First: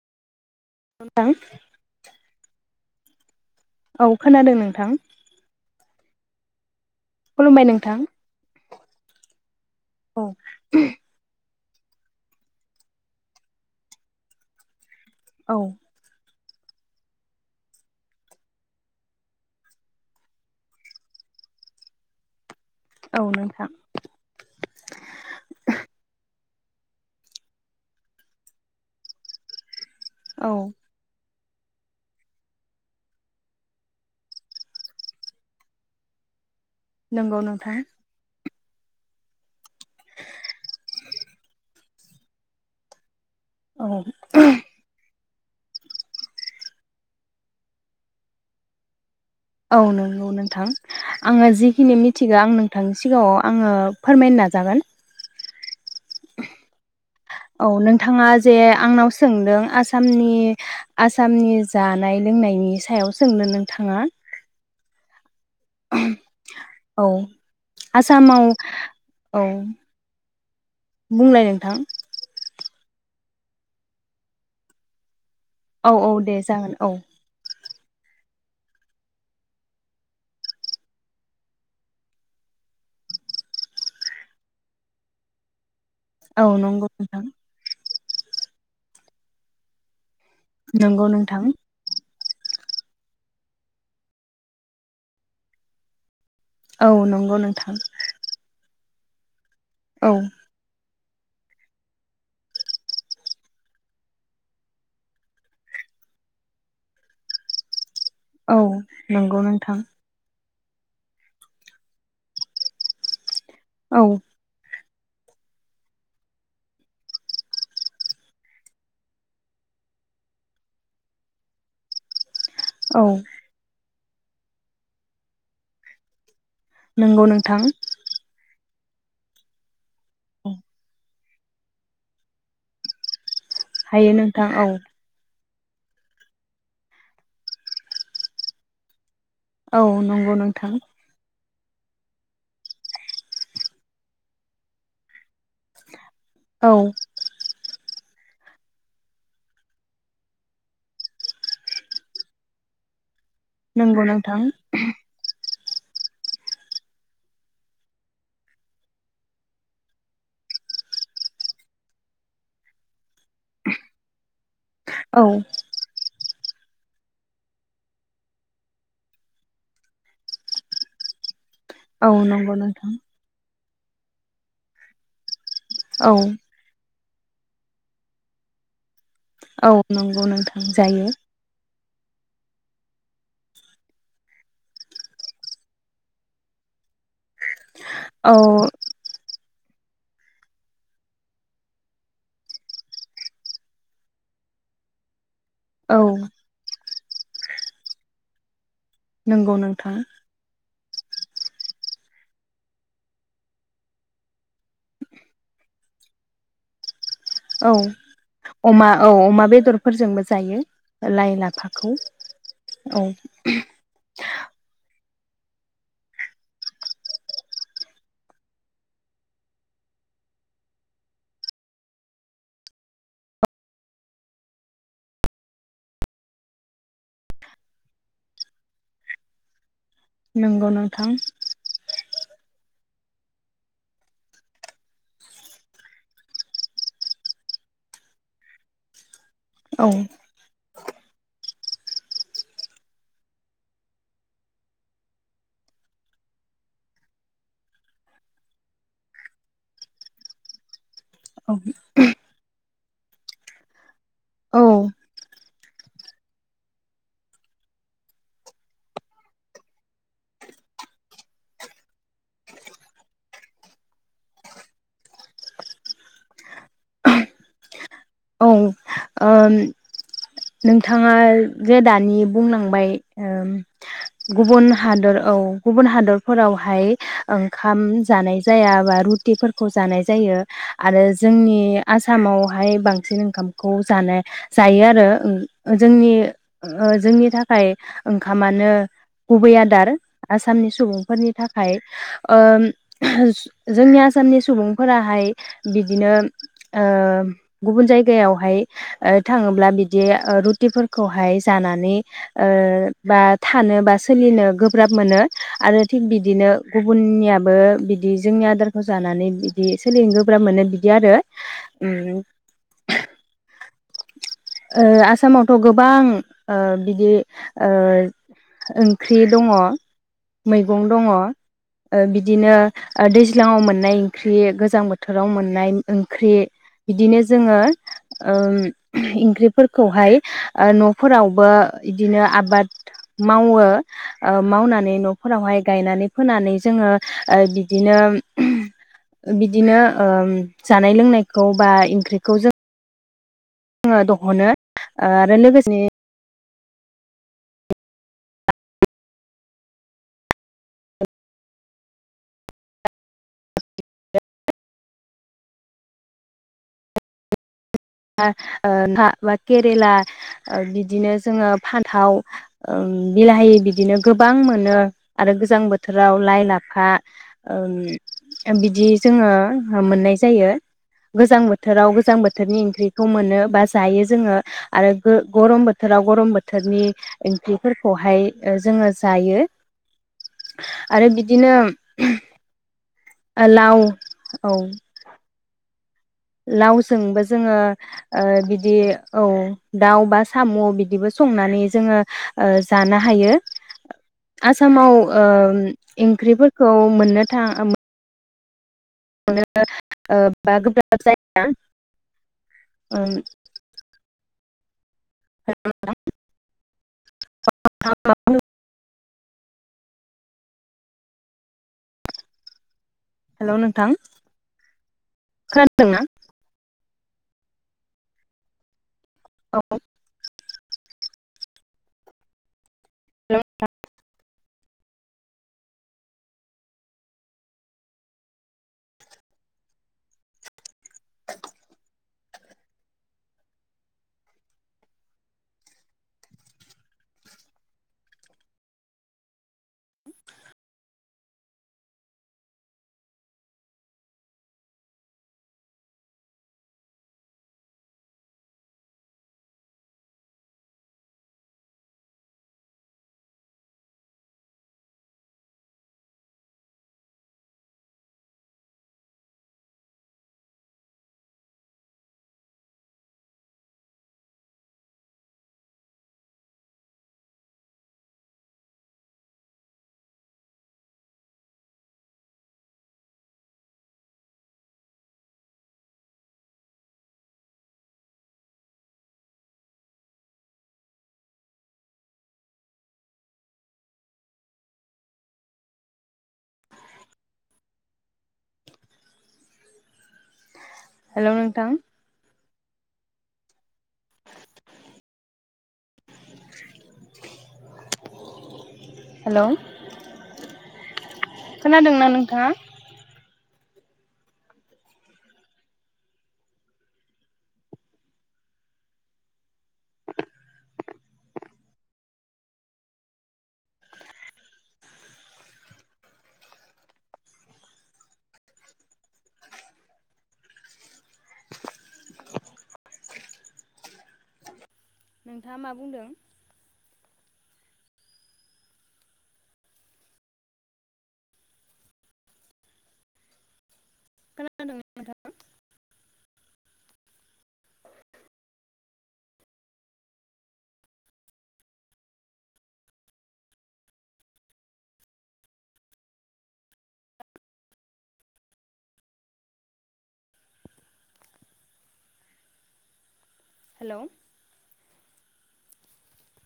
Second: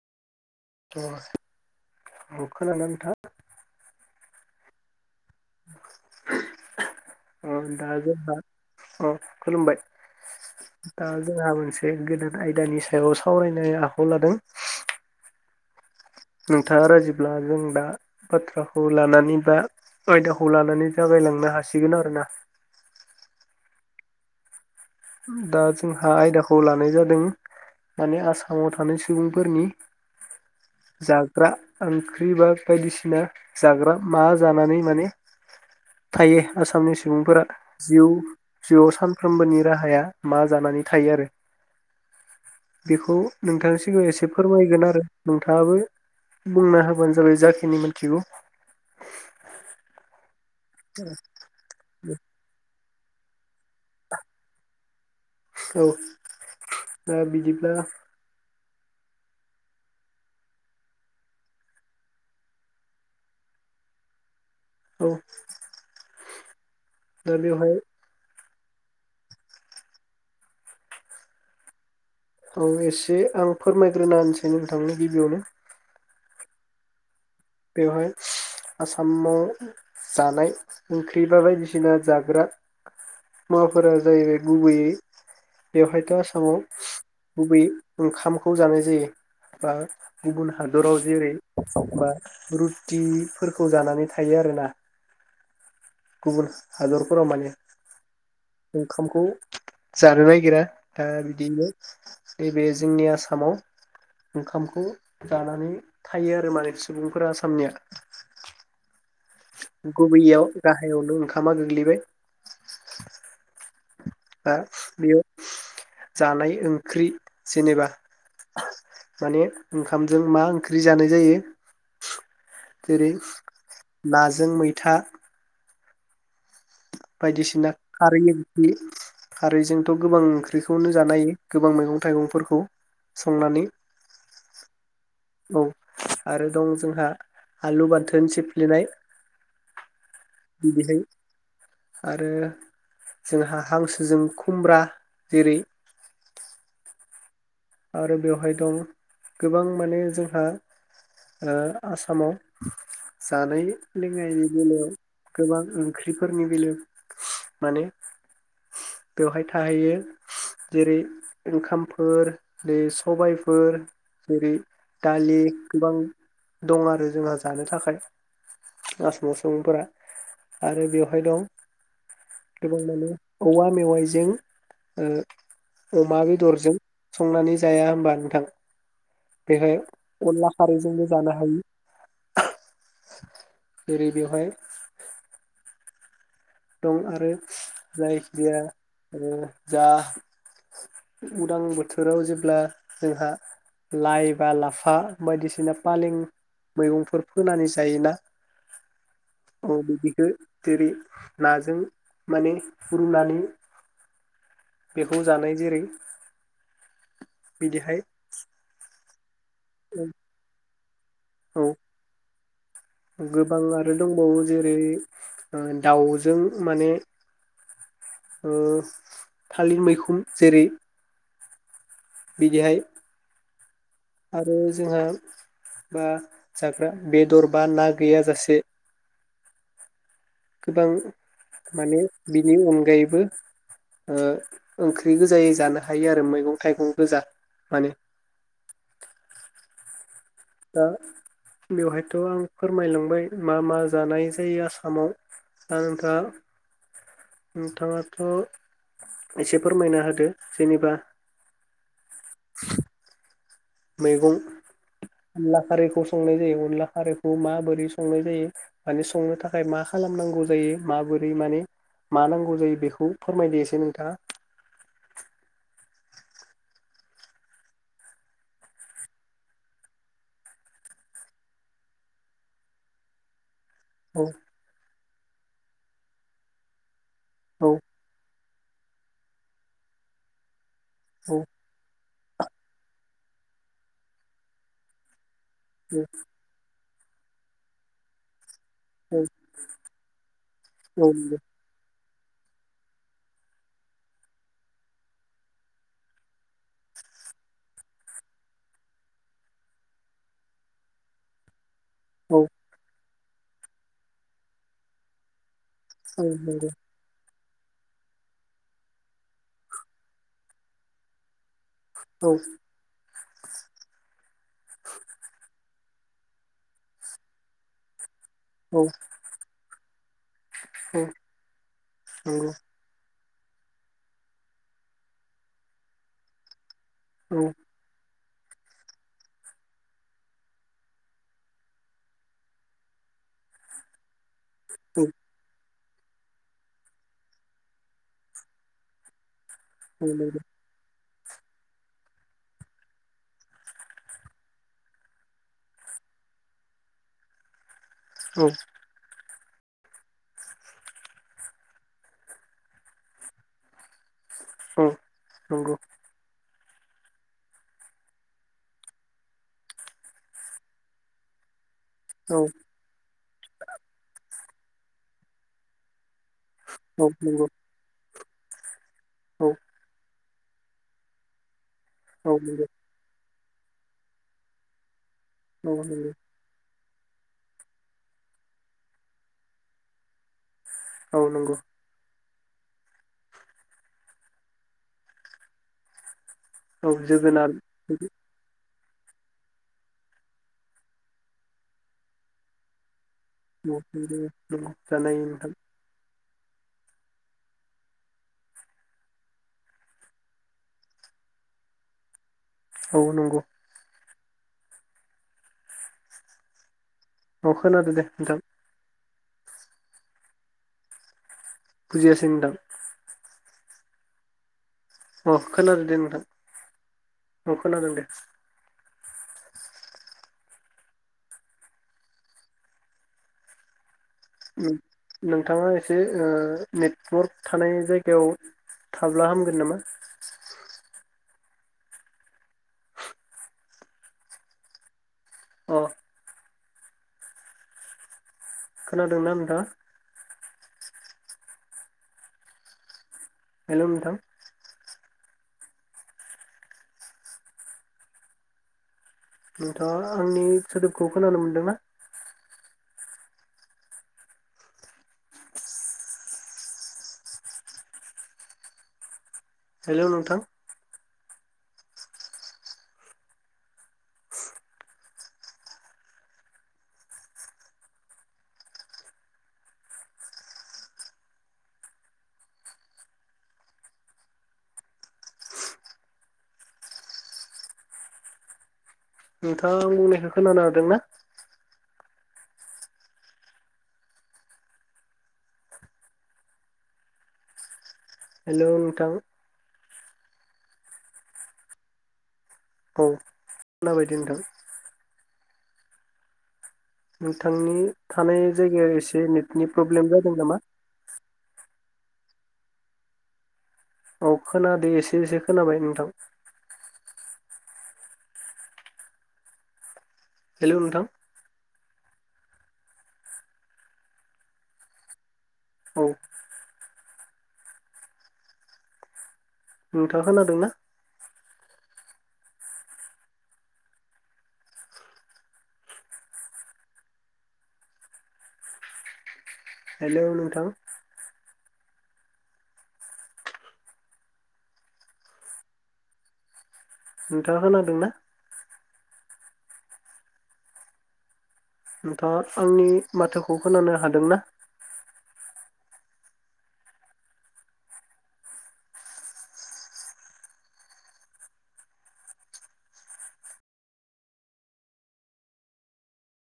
नोंथां [unintelligible] हो औ खोनादों नोंथां। [inaudible] अ खुलुमबाय दा नोंथां जोंहा अ औ खुलुमबाय दा जोंहा मोनसे बे गोदान आयदानि सायाव सावरायनाय आखायाव लादों औ। नोंथाङा राजिब्ला जों दा बाथ्राखौ लानानै बा आयदाखौ लानानै जागायलांनो हासिगोन आरोना औ नोंथां। दा जोंहा आयदाखौ लानाय जादों माने आसामाव थानाय सुबुंफोरनि औ। जाग्रा ओंख्रि बा बायदिसिना जाग्रा मा जानानै माने थायो। आसामनि नंगौ सुबुंफोरा नोंथां जिउ जिउआव सानफ्रोमबोनि राहाया मा जानानै थायो आरो बेखौ नोंथांनि औ सिगाङाव एसे फोरमायगोन आरो नोंथाङाबो बुंना होबानो जाबाय जाखिनि मोनथिगौ। औ नोंगौ नोंथां। थां आङो जिखिनि मिथिगौ आं नों नोंथांनि सिगाङाव आङो फोरमायनो नाजागोन। औ। दा औ बिदिब्ला नोंथाङा जे आंनाव सोंदों आसामनि आसामनि जानाय लोंनायनि सायाव सोंदों नोंथाङा? औ। औ दा बेवहाय आसामाव औ बुंलाय नोंथां औ एसे आं फोरमायग्रोना होनसै नोंथांनो गिबियावनो औ औ दे जागोन औ बेवहाय आसामाव जानाय ओंख्रि बा बायदिसिना जाग्रा मुवाफोरा जाहैबाय गुबैयै बेवहायथ औ आसामाव नंगौ नोंथां गुबैयै ओंखामखौ जानाय जायो बा गुबुन हादराव नंगौ जेरै नोंथां बा रुटिफोरखौ जानानै थायो आरोना गुबुन औ हादरफोराव नंगौ माने नोंथां ओंखामखौ औ जानो नागिरा दा बिदिनो नैबे जोंनि आसामाव ओंखामखौ जानानै थायो आरो माने सुबुंफोरा आसामनिया। औ नंगौ नोंथां। गुबैयाव गाहायावनो ओंखामा गोग्लैबाय औ बा बेयाव जानाय ओंख्रि जेनेबा माने ओंखामजों मा ओंख्रि जानाय जायो औ जेरै नाजों मैथा नंगौ नोंथां बायदिसिना खारैनि नि खारैजों थ गोबां ओंख्रिखौनो जानो हायो। गोबां मैगं थाइगंफोरखौ संनानै हायो नोंथां औ औ आरो दं जोंहा आलु बाथोन सिफ्लेनाय। औ नंगौ नोंथां बिदिहाय आरो जोंहा हांसोजों खुमब्रा जेरै औ आरो बेवहाय दं गोबां माने जोंहा ओ आसामाव जानाय नंगौ नोंथां लोंनायनि बेलायाव गोबां ओंख्रिफोरनि बेलेयाव माने बेवहाय थाहोयो जेरै ओंखामफोर दे सबायफोर जेरै औ दालि गोबां दं आरो जोंहा जानो थाखाय रासमसंफोरा आरो बेवहाय दं औ नंगौ गोबां नोंथां माने औवा मेवाइजों ओ औ अमा बेदर जों संनानै जाया होमबा नोंथां औ बेहाय नंगौ अनला नोंथां खारैजोंबो जायो जानो हायो। जेरै बेवहाय दं आरो औ जायखि जाया ओ दा उदां बोथोराव जेब्ला जोंहा लाइ बा लाफा बायदिसिना औ फालें मैगंफो बेफोर फोनानै जायोना? नंगौ औ नोंथां बिदिखौ जेरै नाजों माने रुनानै बेखौ जानाय जेरै औ बिदिहाय अमा औ अमा बेद बेदरफोरजोंबो जायो लाइ औ लाफाखौ औ गोबां आरो दंबावो जेरै ओ दाउजों माने ओ थालिर मैखुन जेरै बिदिहाय आरो जोंहा बा जाग्रा बेदर बा ना गैयाजासे नंगौ गोबां नोंथां माने बिनि अनगायै ओ ओंख्रि गोजायै जानो हायो आरो मैगं थाइगं गोजा माने औ दा बेवहायथ' आं फोरमायलांबाय मा मा जानाय जायो आसामाव दा नोंथा नोंथाङाथ' एसे फोरमायना होदो जेनेबा औ [inaudible] औ मैगं लाफारिखौ संनाय जायो अनला खारैखौ माबोरै संनाय जायो माने संनो थाखाय मा खालामनांगौ जायो माबोरै माने मा नांगौ जायो बेखौ फोरमायदो एसे नोंथाङा ओम नोंथाङा जे दानि बुंलांबाय ओम औ गुबुन हादर औ गुबुन हादरफोरावहाय औ ओंखाम जानाय जायाबा रुटिफोरखौ जानाय जायो। आरो औ जोंनि आसा [unintelligible] बांसिन ओंखामखौ जानाय जायो आरो ओं औ जोंनि औ जोंनि थाखाय ओंखामानो गुबै आदार आसामनि औ सुबुंफोरनि थाखाय ओम जोंनि आसामनि सुबुंफोराहाय बिदिनो ओ गुबुन जायगायावहाय ओ थाङोब्ला बिदि ओ रुटिफोरखौहाय जाना ने औ ओ बा थानो बा सोलिनो गोब्राब मोनो। आरो थिग बिदिनो गुबुननिया बो बिदि जोंनि आदारखौ जानानै बिदि सोलिनो गोब्राब मोनो बिदि आरो उम औ ओ आसामा थ गोबां ओ बिदि ओ औ ओंख्रि दङ। मैगं दङ ओ नंगौ बिदिनो ओ दै [unintelligible] मोननाय ओंख्रि गोजां बोथोराव मोननाय ओंख्रि। बिदिनो औ जोङो ओम इ ओंख्रिफोरखौहाय ओ न'फोरावबो इदिनो आबाद मावो। ओ मावनानै न'फोरावहाय गायनानै फोनानै जोङो ओ बिदिनो बिदिनो औ ओम नंगौ जानाय लोंनाय खौ बा इंख्रिखौ जों जोङो दहनो ओ आरो लोगोसे औ औ नंगौ ओ ओ ना बा केेरेला ओ बिदिनो जोङो फान थाव औ ओम बिलाहि बिदिनो गोबां मोन नो आरो गोजां बोथोर लाव लाइ लाफा औ नंगौ ओम ओ बिदि जोङो औ नंगौ हो मोननै जायो गोजां बो थोराव गोजां औ बोथोरनि खौ मोनो बा जायो जोङो आरो ओ गरम नंगौ बोथोराव गरम बोथोरनि ओंख्रिफोरखौहाय ओ जोङो जायो। आरो औ बिदिनो नंगौ ओ लाउ औ औ लावजोंबो जोगोनार जोङो औ ओ बिदि, औ दाउ, बा साम, बिदिबो संनानै जोङो जानो हा हायो नंगौ नंगौ आसामाव जानाय ओ नोंथां एं ओंख्रिफोरखौ मोननो थाङा मो मोननो बा गोब्राब जाया, औ नंगौ [unintelligible] औ खोनादो दे नोंथां बुजियाखै नोंथां, हेल नोंथां अ खोनादों दे खोनादोंना नोंथां, अ खोनादों दे औ नों थां नों नोंथाङा एसे ओ नेटवरक थानाय जायगायाव थाब्ला हामगोन नामा? [inaudible] अ खोनादोंना नोंथाङा, हेलौ नोंथां नोंथाङा आंनि सोदोबखौ खोनानो मोनदोंना? हेल नोंथां नोंथांङा आं बुंनायखो खोनानो हादों ना? हेल नोंथां हेल नोंथां औ खोनाबायदे नोंथां नोंथांनि थानाय जायगाया एसे हेलौ नेटनि प्रब्लेम जादों नामा? खोनादोंना नोंथाङा औ खोनादे एसे एसे खोनाबाय नोंथां हेल नोंथां औ नोंथाङा खोनादोंना नोंथाङा मा बुंदों हेलौ नोंथां? खोनादों ना नोंथां? नोंथाङा खोनादोंना? नोंथाङा आंनि माथोखौ खोनानो हादोंना? हेलौ